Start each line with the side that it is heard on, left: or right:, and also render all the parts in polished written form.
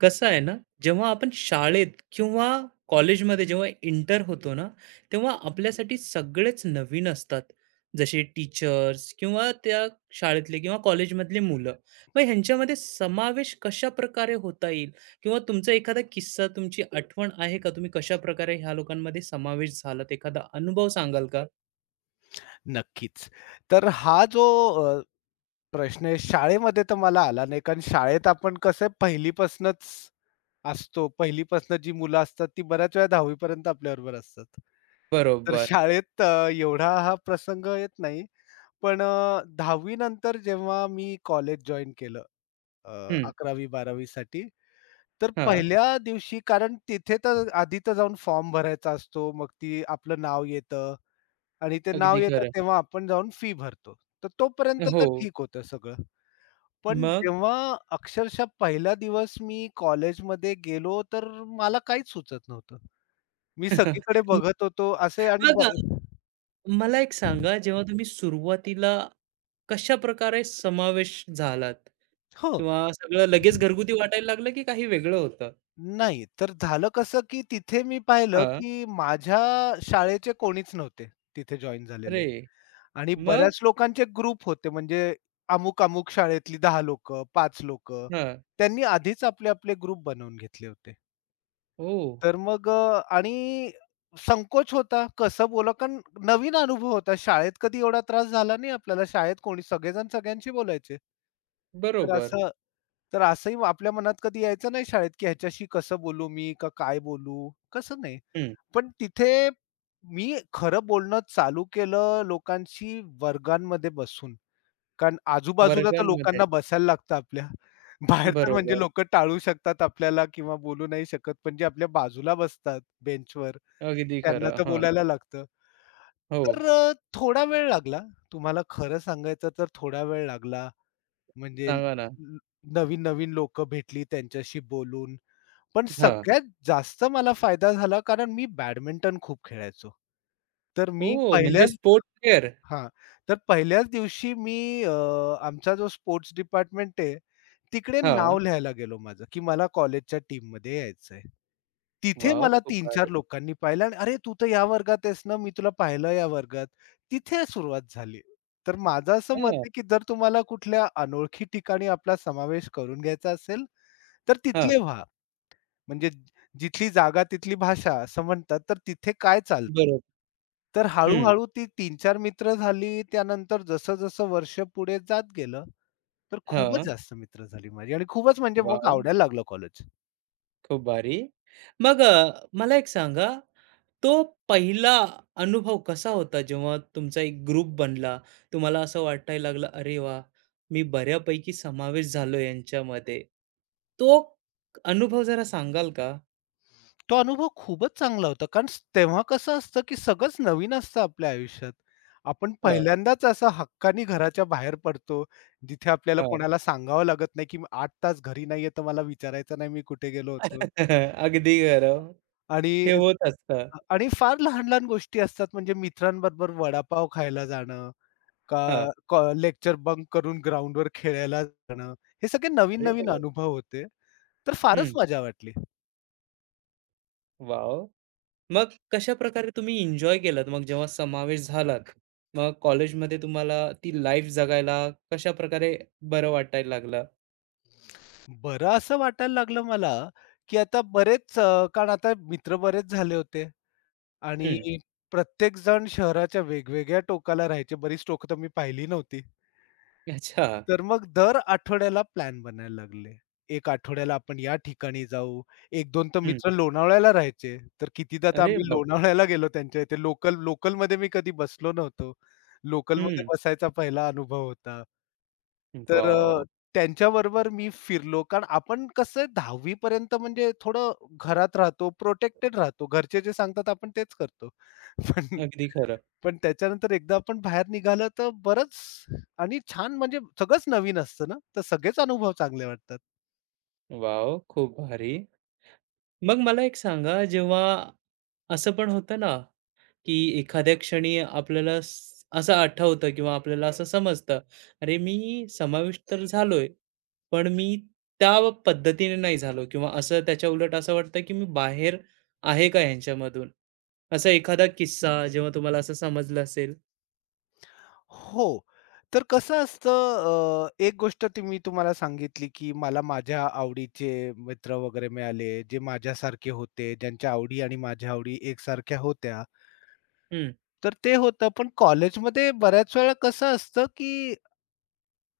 right: कसं आहे ना, जेव्हा आपण शाळेत किंवा कॉलेजमध्ये जेव्हा एंटर होतो ना, तेव्हा आपल्यासाठी सगळेच नवीन असतात. जसे टीचर्स किंवा त्या शाळेतले किंवा कॉलेजमधले मुलं. मग ह्यांच्यामध्ये समावेश कशाप्रकारे होता येईल किंवा तुमचा एखादा किस्सा, तुमची आठवण आहे का? तुम्ही कशाप्रकारे ह्या लोकांमध्ये समावेश झालात? एखादा अनुभव सांगाल का?
left: नक्कीच. तर हा जो अ, प्रश्न आहे शाळेमध्ये तर मला आला नाही, कारण शाळेत आपण कसं आहे पहिलीपासूनच असतो. पहिलीपासून जी मुलं असतात ती बऱ्याच वेळा 10वी पर्यंत आपल्याबरोबर असतात. तर
right: बरोबर.
left: शाळेत एवढा हा प्रसंग येत नाही. पण 10वी नंतर जेव्हा मी कॉलेज जॉइन केलं अ,
right: हं,
left: 11वी-12वी साठी, तर
right: हां.
left: पहिल्या दिवशी कारण तिथे तर आधी तर जाऊन फॉर्म भरायचा असतो. मग ती आपलं नाव येतं. आणि ते नाव
right: अगदी
left: येतं
right: खरं.
left: तेव्हा आपण जाऊन फी भरतो. तर तोपर्यंत
right: हो.
left: तर ठीक होतं सगळं. पण
right: मग?
left: जेव्हा अक्षरशः पहिला दिवस मी कॉलेजमध्ये गेलो, तर मला काहीच सुचत नव्हतं. मी सगळीकडे बघत होतो असे आणि
right: मग
left: बरं.
right: मला एक सांगा, जेव्हा तुम्ही सुरुवातीला कशाप्रकारे समावेश झालात?
left: हो.
right: किंवा सगळं लगेच घरगुती वाटायला लागलं, की काही वेगळं होतं?
left: नाही, तर झालं कसं, की तिथे मी पाहिलं,
right: हां.
left: की माझ्या शाळेचे कोणीच नव्हते तिथे जॉइन झालेले
right: अरे!
left: आणि
right: मग?
left: बऱ्याच लोकांचे ग्रुप होते. म्हणजे अमुक-अमुक शाळेतली 10 लोकं, 5 लोकं.
right: हां.
left: त्यांनी आधीच आपले-आपले ग्रुप बनवून घेतले होते.
right: हो.
left: तर मग आणि संकोच होता कसं बोला कारण नवीन अनुभव होता. शाळेत कधी एवढा त्रास झाला नाही आपल्याला. शाळेत कोणी सगळेजण सगळ्यांशी बोलायचे. तर
right: बरोबर.
left: असं तर असंही आपल्या मनात कधी यायचं नाही शाळेत, की ह्याच्याशी कसं बोलू मी? का काय बोलू? कसं नाही.
right: हं.
left: पण तिथे मी खरं बोलणं चालू केलं लोकांशी वर्गांमध्ये बसून. कारण आजूबाजूला तर
right: वर्गांमध्ये.
left: लोकांना बसायला लागतं आपल्या. बाहेर तर म्हणजे
right: बरोबर.
left: लोकं टाळू शकतात आपल्याला किंवा बोलू नाही शकत. पण जे आपल्या बाजूला बसतात बेंचवर,
right: अगदी
left: त्यांना
right: खरं.
left: तर
right: हां.
left: बोलायला लागतं.
right: हो.
left: तर थोडा वेळ लागला. तुम्हाला खरं सांगायचं तर थोडा वेळ लागला. म्हणजे
right: सांगा ना.
left: नवीन-नवीन लोकं भेटली त्यांच्याशी बोलून. पण
right: हां.
left: सगळ्यात जास्त मला फायदा झाला कारण मी बॅडमिंटन खूप खेळायचो. तर मी
right: ओह! म्हणजे
left: पहिल्याच
right: स्पोर्ट्स वेअर.
left: हां. तर पहिल्याच दिवशी मी अ, आमचा जो स्पोर्ट्स डिपार्टमेंट आहे, तिकडे
right: हां.
left: नाव लिहायला गेलो माझं, की मला कॉलेजच्या टीममध्ये यायचंय. तिथे
right: वॉव!
left: मला
right: खूप
left: तीन चार
right: भारी.
left: लोकांनी पाहिलं आणि "अरे, तू तर या वर्गात आहेस ना, मी तुला पाहिलं या वर्गात." तिथे सुरुवात झाली. तर माझं असं मत
right: हां.
left: आहे, की जर तुम्हाला कुठल्या अनोळखी ठिकाणी आपला समावेश करून घ्यायचा असेल, तर
right: हां.
left: तिथले व्हा. म्हणजे जिथली जागा तिथली भाषा असं म्हणतात, तर तिथे काय चालतं?
right: बरोबर.
left: तर
right: हं.
left: हळू-हळू ती तीन 4 मित्र झाली. त्यानंतर जसं-जसं वर्ष पुढे जात गेलं, तर खूपच
right: हां.
left: जास्त मित्र झाली माझी आणि खूपच म्हणजे मग
right: वॉव!
left: आवडायला लागलं कॉलेज.
right: खूप भारी. मग मला एक सांगा तो पहिला अनुभव कसा होता जेव्हा तुमचा एक ग्रुप बनला, तुम्हाला असं वाटायला लागलं, "अरे वा मी बऱ्यापैकी समावेश झालो यांच्यामध्ये." तो अनुभव जरा सांगाल का?
left: तो अनुभव खूपच चांगला होता. कारण तेव्हा कसं असतं, की सगळंच नवीन असतं आपल्या आयुष्यात. आपण
right: हां,
left: पहिल्यांदाच असं हक्कानी घराच्या बाहेर पडतो. जिथे आपल्याला
right: हां.
left: कोणाला सांगावं लागत नाही, की 8 तास घरी नाहीये, तर मला विचारायचं नाही मी कुठे गेलो होतो.
right: अगदी खरं.
left: आणि
right: हे होत असतं.
left: आणि फार लहान-लहान गोष्टी असतात म्हणजे मित्रांबरोबर वडापाव खायला जाणं,
right: हां.
left: का लेक्चर बंक करून ग्राउंडवर खेळायला जाणं, हे सगळे
right: अरे
left: नवीन-नवीन
right: वाह!
left: अनुभव होते. तर फारच
right: हं.
left: मजा वाटली.
right: वॉव! मग कशाप्रकारे तुम्ही एन्जॉय केलात मग जेव्हा समावेश झालात? मग कॉलेजमध्ये तुम्हाला ती लाईफ जगायला कशाप्रकारे बरं वाटायला लागलं?
left: बरं असं वाटायला लागलं मला, की आता बरेच कारण आता मित्र बरेच झाले होते आणि
right: हं.
left: प्रत्येकजण शहराच्या वेगवेगळ्या टोकाला राहायचे. बरीच टोकं तर मी पाहिली नव्हती.
right: अच्छा.
left: तर मग दर आठवड्याला प्लॅन बनायला लागले. 1 आठवड्याला आपण या ठिकाणी जाऊ. 1-2 तर मित्र लोणावळ्याला राहायचे. तर कितीदा तर
right: अरे
left: आम्ही
right: बाप!
left: लोणावळ्याला गेलो त्यांच्या इथे. लोकल लोकलमध्ये मी कधी बसलो नव्हतो. लोकलमध्ये
right: हं.
left: बसायचा पहिला अनुभव होता. तर
right: वॉव!
left: त्यांच्याबरोबर मी फिरलो. कारण आपण कसं आहे पर्यंत म्हणजे थोडं घरात राहतो, प्रोटेक्टेड राहतो. घरचे जे सांगतात आपण तेच करतो. पण
right: अगदी खरं.
left: पण त्याच्यानंतर एकदा आपण बाहेर निघालं तर बरंच आणि छान म्हणजे सगळंच नवीन असतं ना, तर सगळेच अनुभव चांगले वाटतात.
right: वॉव! खूप भारी. मग मला एक सांगा, जेव्हा असं पण होतं ना, की एखाद्या क्षणी आपल्याला स असं आठवतं किंवा आपल्याला असं समजतं, "अरे, मी समाविष्ट तर झालोय, पण मी त्या पद्धतीने नाही झालो" किंवा असं त्याच्या उलट असं वाटतं, की मी बाहेर आहे का ह्यांच्यामधून? असा एखादा किस्सा जेव्हा तुम्हाला असं समजलं असेल?
left: हो. तर कसं असतं एक गोष्ट ती मी तुम्हाला सांगितली, की मला माझ्या आवडीचे मित्र वगैरे मिळाले, जे माझ्यासारखे होते, ज्यांच्या आवडी आणि माझ्या आवडी एकसारख्या होत्या.
right: हं.
left: तर ते होतं. पण कॉलेजमध्ये बऱ्याच वेळा कसं असतं, की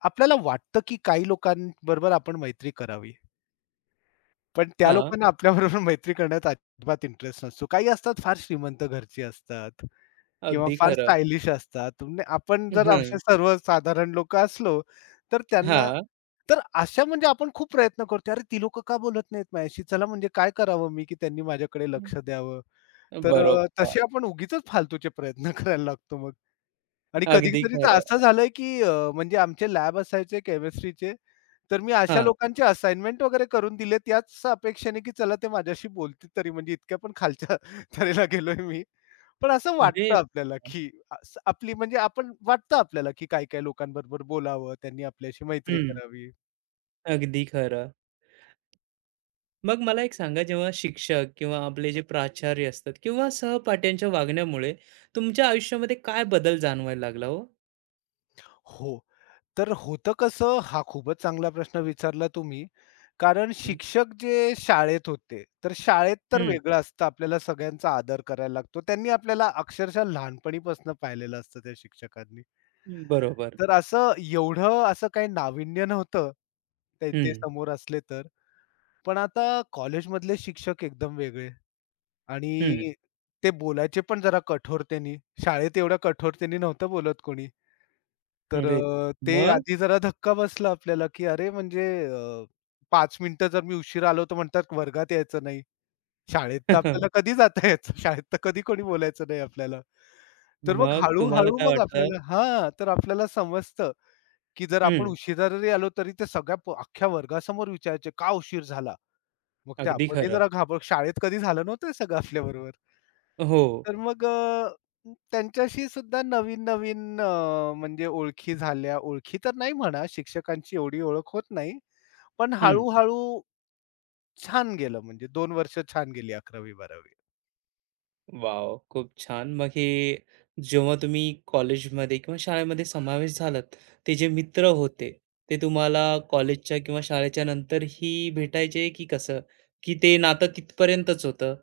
left: आपल्याला वाटतं, की काही लोकांबरोबर आपण मैत्री करावी. पण त्या
right: हां,
left: लोकांना आपल्याबरोबर मैत्री करण्यात अजिबात इंटरेस्ट नसतो. काही असतात फार श्रीमंत घरची असतात. किंवा
right: अगदी
left: फार
right: खरं.
left: स्टायलिश असतात. तुम्ही आपण जर
right: हं.
left: असे सर्वसाधारण लोकं असलो, तर त्यांना
right: हां.
left: तर अशा म्हणजे आपण खूप प्रयत्न करतो. "अरे, ती लोकं का बोलत नाहीत माझ्याशी? चला म्हणजे काय करावं मी, की त्यांनी माझ्याकडे लक्ष द्यावं?" तर
right: बरोबर.
left: तसे आपण उगीचच फालतूचे प्रयत्न करायला लागतो मग. आणि
right: अगदी
left: कधी-कधी तर
right: खरं.
left: असं झालंय, की म्हणजे आमचे लॅब असायचे केमिस्ट्रीचे. तर मी अशा
right: हां.
left: लोकांचे असाइनमेंट वगैरे करून दिलेत याच अपेक्षेने, की चला ते माझ्याशी बोलतील तरी म्हणजे इतक्या पण खालच्या तळेला गेलोय मी. पण असं
right: अरे
left: वाटतं आपल्याला,
right: वाह!
left: की असं आपली म्हणजे आपण वाटतं आपल्याला, की काही-काही लोकांबरोबर बोलावं, त्यांनी आपल्याशी मैत्री
right: हं.
left: करावी.
right: अगदी खरं. मग मला एक सांगा जेव्हा शिक्षक किंवा आपले जे प्राचार्य असतात किंवा सहपाठ्यांच्या वागण्यामुळे तुमच्या आयुष्यामध्ये काय बदल जाणवायला लागला हो?
left: हो, तर होतं कसं? हा खूपच चांगला प्रश्न विचारला तुम्ही. कारण
right: हं.
left: शिक्षक जे शाळेत होते, तर शाळेत तर
right: हं.
left: वेगळं असतं. आपल्याला सगळ्यांचा आदर करायला लागतो. त्यांनी आपल्याला अक्षरशः लहानपणीपासून पाहिलेलं असतं त्या शिक्षकांनी.
right: बरोबर.
left: तर असं एवढं असं काही नाविन्य नव्हतं, ते ते
right: हं,
left: समोर असले तर. पण आता कॉलेजमधले शिक्षक एकदम वेगळे
right: हं.
left: आणि ते बोलायचे पण जरा कठोरतेनी. शाळेत एवढ्या कठोरतेनी नव्हतं बोलत कोणी. तर
right: अरे!
left: ते
right: मग?
left: आधी जरा धक्का बसला आपल्याला, की अरे म्हणजे 5 मिनिटं जर मी उशिरा आलो तर म्हणतात वर्गात यायचं नाही. शाळेत तर आपल्याला कधी जाता यायचं? शाळेत तर कधी कोणी बोलायचं नाही आपल्याला. तर मग
right: मग तुम्हाला
left: हळू
right: काय
left: मग
right: वाटलं?
left: आपल्याला हां, तर आपल्याला समजतं की जर आपण
right: हं.
left: उशिरा जरी आलो तरी ते सगळ्या अख्ख्या वर्गासमोर विचारायचे, "का उशीर झाला?" मग ते
right: अगदी
left: आपणही
right: खरं.
left: जरा शाळेत कधी झालं नव्हतं हे सगळं आपल्याबरोबर.
right: हो.
left: तर मग त्यांच्याशी सुद्धा नवीन-नवीन म्हणजे ओळखी झाल्या. ओळखी तर नाही म्हणा, शिक्षकांची एवढी ओळख होत नाही. पण
right: हं.
left: हळू छान गेलं म्हणजे 2 वर्ष छान गेली 11वी-12वी.
right: वाव खूप छान. मग हे जेव्हा तुम्ही कॉलेजमध्ये किंवा शाळेमध्ये समावेश झालात, ते जे मित्र होते, ते तुम्हाला कॉलेजच्या किंवा शाळेच्या नंतरही भेटायचे की कसं? की ते नातं तिथपर्यंतच होतं?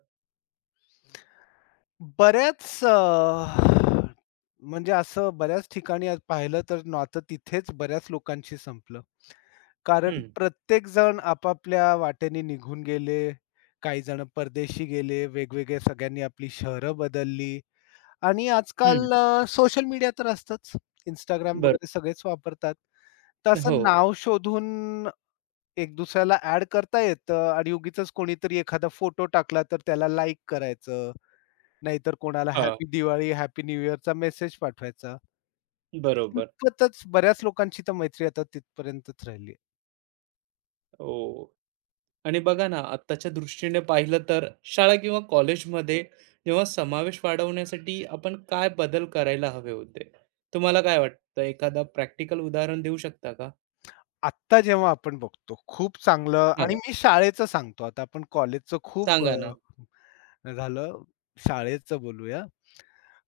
left: बऱ्याच म्हणजे असं बऱ्याच ठिकाणी आज पाहिलं तर नातं तिथेच बऱ्याच लोकांशी संपलं. कारण
right: हं.
left: प्रत्येक जण आपापल्या वाटेने निघून गेले. काही जण परदेशी गेले, वेगवेगळे सगळ्यांनी आपली शहरं बदलली आणि
right: हं,
left: आजकाल सोशल मीडिया तर असतंच. Instagram
right: बरोबर.
left: वगैरे सगळेच वापरतात. तर असं
right: हो.
left: नाव शोधून एक दुसऱ्याला ॲड करता येतं आणि उगीचच कोणीतरी एखादा फोटो टाकला तर त्याला लाइक करायचं. नाहीतर कोणाला
right: हां,
left: हॅपी दिवाळी, हॅपी न्यू इयरचा मेसेज पाठवायचा.
right: बरोबर.
left: तितपतच बऱ्याच लोकांची तर मैत्री आता तिथपर्यंतच राहिली.
right: ओह! आणि बघा ना, आत्ताच्या दृष्टीने पाहिलं तर शाळा किंवा कॉलेजमध्ये जेव्हा समावेश वाढवण्यासाठी आपण काय बदल करायला हवे होते? तुम्हाला काय वाटतं? एखादा प्रॅक्टिकल उदाहरण देऊ शकता का?
left: आत्ता जेव्हा आपण बघतो खूप चांगलं आणि मी शाळेचं सांगतो आता आपण कॉलेजचं खूप
right: सांगा ना.
left: झालं, शाळेचं बोलूया.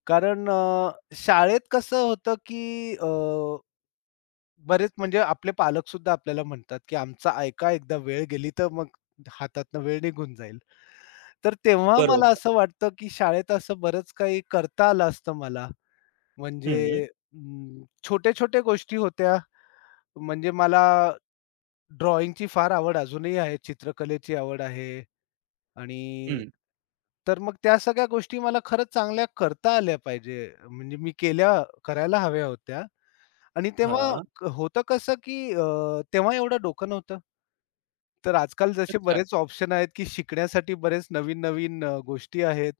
left: कारण शाळेत कसं होतं, की बरेच म्हणजे आपले पालकसुद्धा आपल्याला म्हणतात, की "आमचं ऐका एकदा वेळ गेली तर मग हातातनं वेळ निघून जाईल." तर तेव्हा मला
right: बरोबर.
left: असं वाटतं, की शाळेत असं बरंच काही करता आलं असतं मला.
right: हं,
left: म्हणजे अं, छोट्या गोष्टी होत्या. म्हणजे मला ड्रॉइंगची फार आवड अजूनही आहे, चित्रकलेची आवड आहे आणि
right: हं.
left: तर मग त्या सगळ्या गोष्टी मला खरंच चांगल्या करता आल्या पाहिजे. म्हणजे मी केल्या करायला हव्या होत्या आणि तेव्हा
right: हां.
left: होतं कसं की तेव्हा एवढं डोकं नव्हतं. तर आजकाल जसे
right: अच्छा.
left: बरेच ऑप्शन आहेत की शिकण्यासाठी बरेच नवीन-नवीन गोष्टी आहेत.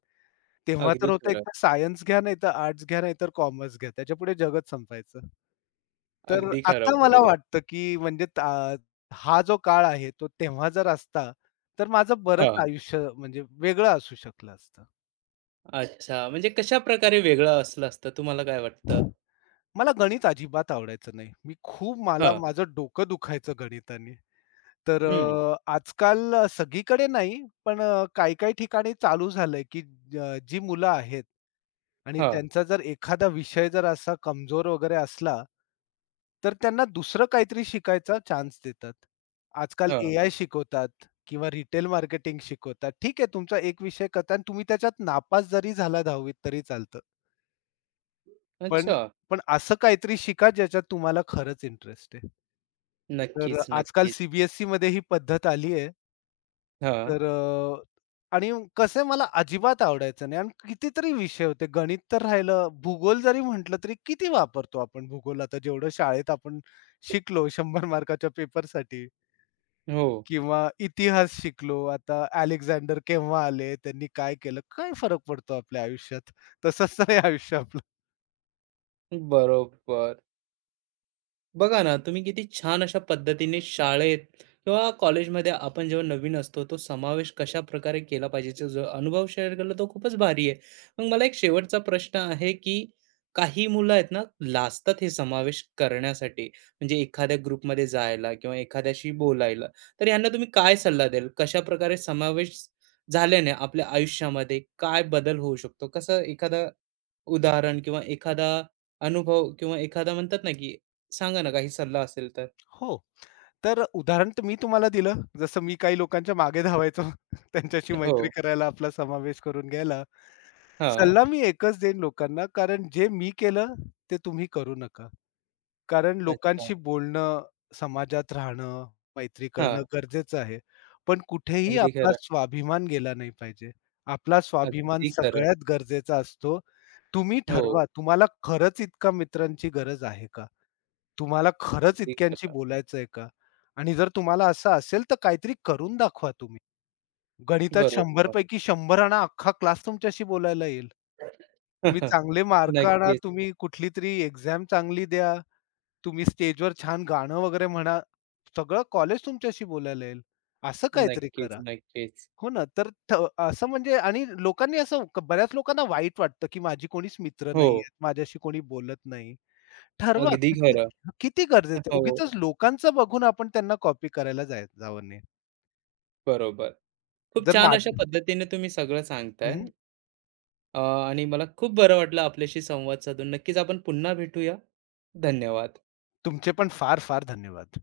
left: तेव्हा
right: अगदी
left: तर होतं
right: खरं.
left: एकतर सायन्स घ्या, नाहीतर आर्ट्स घ्या, नाहीतर कॉमर्स घ्या. त्याच्यापुढे जगच संपायचं. तर
right: अगदी खरं.
left: आता मला
right: बरोबर.
left: वाटतं, की म्हणजे हा जो काळ आहे, तो तेव्हा जर असता, तर माझं बरंच
right: हां.
left: आयुष्य म्हणजे वेगळं असू शकलं असतं.
right: अच्छा. म्हणजे कशा प्रकारे वेगळं असलं असतं तुम्हाला काय वाटतं?
left: मला गणित अजिबात आवडायचं नाही. मी खूप मला
right: हां.
left: माझं डोकं दुखायचं गणिताने. तर
right: हं.
left: आजकाल सगळीकडे नाही, पण काही-काही ठिकाणी चालू झालंय, की जी मुलं आहेत आणि
right: हां,
left: त्यांचा जर एखादा विषय जर असा कमजोर वगैरे असला, तर त्यांना दुसरं काहीतरी शिकायचा चान्स देतात. आजकाल
right: हां.
left: एआय शिकवतात किंवा रिटेल मार्केटिंग शिकवतात. ठीक आहे, तुमचा एक विषय करता आणि तुम्ही त्याच्यात नापास जरी झाला 10वी तरी चालतं. पण
right: अच्छा.
left: पण असं काहीतरी शिका ज्याच्यात तुम्हाला खरंच इंटरेस्ट आहे. तर
right: नक्कीच,
left: आजकाल
right: नक्कीच.
left: सी बी ही पद्धत आली आहे.
right: हां.
left: तर आणि कसे मला अजिबात आवडायचं नाही आणि कितीतरी विषय होते. गणित तर राहिलं, भूगोल जरी म्हटलं तरी किती वापरतो आपण भूगोल आता जेवढं शाळेत आपण शिकलो 100 मार्काच्या पेपरसाठी
right: हो.
left: किंवा इतिहास शिकलो. आता अलेक्झांडर केव्हा आले, त्यांनी काय केलं, काय फरक पडतो आपल्या आयुष्यात? तसंच तर आयुष्य आपलं.
right: बरोबर. बघा ना, तुम्ही किती छान अशा पद्धतीने शाळेत किंवा कॉलेजमध्ये आपण जेव्हा नवीन असतो, तो समावेश कशा प्रकारे केला पाहिजे, जो जो अनुभव शेअर केला तो खूपच भारी आहे. मग मला एक शेवटचा प्रश्न आहे, की काही मुलं आहेत ना, लाजतात हे समावेश करण्यासाठी, म्हणजे एखाद्या ग्रुपमध्ये जायला किंवा एखाद्याशी बोलायला. तर यांना तुम्ही काय सल्ला द्याल? कशाप्रकारे समावेश झाल्याने आपल्या आयुष्यामध्ये काय बदल होऊ शकतो? कसं एखादं उदाहरण किंवा एखादा अनुभव किंवा एखादा म्हणतात ना, की सांगा ना काही सल्ला असेल तर?
left: हो, तर उदाहरण तर मी तुम्हाला दिलं. जसं मी काही लोकांच्या मागे धावायचो, त्यांच्याशी मैत्री
right: हो.
left: करायला आपला समावेश करून घ्यायला.
right: हां.
left: सल्ला मी एकच देईन लोकांना, कारण जे मी केलं ते तुम्ही करू नका. कारण
right: अच्छा.
left: लोकांशी बोलणं, समाजात राहणं, मैत्री करणं
right: हां.
left: गरजेचं आहे. पण कुठेही
right: अगदी
left: आपला
right: खरं.
left: स्वाभिमान गेला नाही पाहिजे. आपला स्वाभिमान
right: अगदी खरं.
left: सगळ्यात गरजेचा असतो. तुम्ही ठरवा,
right: हो.
left: तुम्हाला खरंच इतका मित्रांची गरज आहे का? तुम्हाला खरंच
right: अगदी
left: इतक्यांशी
right: खरं.
left: बोलायचंय का? आणि जर तुम्हाला असं असेल, तर काहीतरी करून दाखवा तुम्ही. गणितात 100
right: बरोबर.
left: पैकी 100 आणा, अख्खा क्लास तुमच्याशी बोलायला येईल. तुम्ही चांगले मार्क आणा,
right: नक्कीच,
left: तुम्ही कुठलीतरी एक्झाम चांगली द्या, तुम्ही स्टेजवर छान गाणं वगैरे म्हणा. सगळं कॉलेज तुमच्याशी बोलायला येईल. असं काहीतरी
right: नक्कीच,
left: करा.
right: नक्कीच.
left: हो ना. तर थ असं म्हणजे आणि लोकांनी बऱ्याच लोकांना वाईट वाटतं, की माझी कोणीच मित्र
right: हो.
left: नाहीयेत, माझ्याशी कोणी बोलत नाही. ठरवा
right: अगदी
left: किती
right: खरं.
left: किती गरजेचं आहे.
right: हो.
left: उगीचच लोकांचं बघून आपण त्यांना कॉपी करायला जावं नाही.
right: बरोबर. खूप
left: जर
right: छान अशा
left: माझी
right: पद्धतीने तुम्ही सगळं सांगताय.
left: हं.
right: आणि मला खूप बरं वाटलं आपल्याशी संवाद साधून. नक्कीच आपण पुन्हा भेटूया. धन्यवाद.
left: तुमचे पण फार-फार धन्यवाद.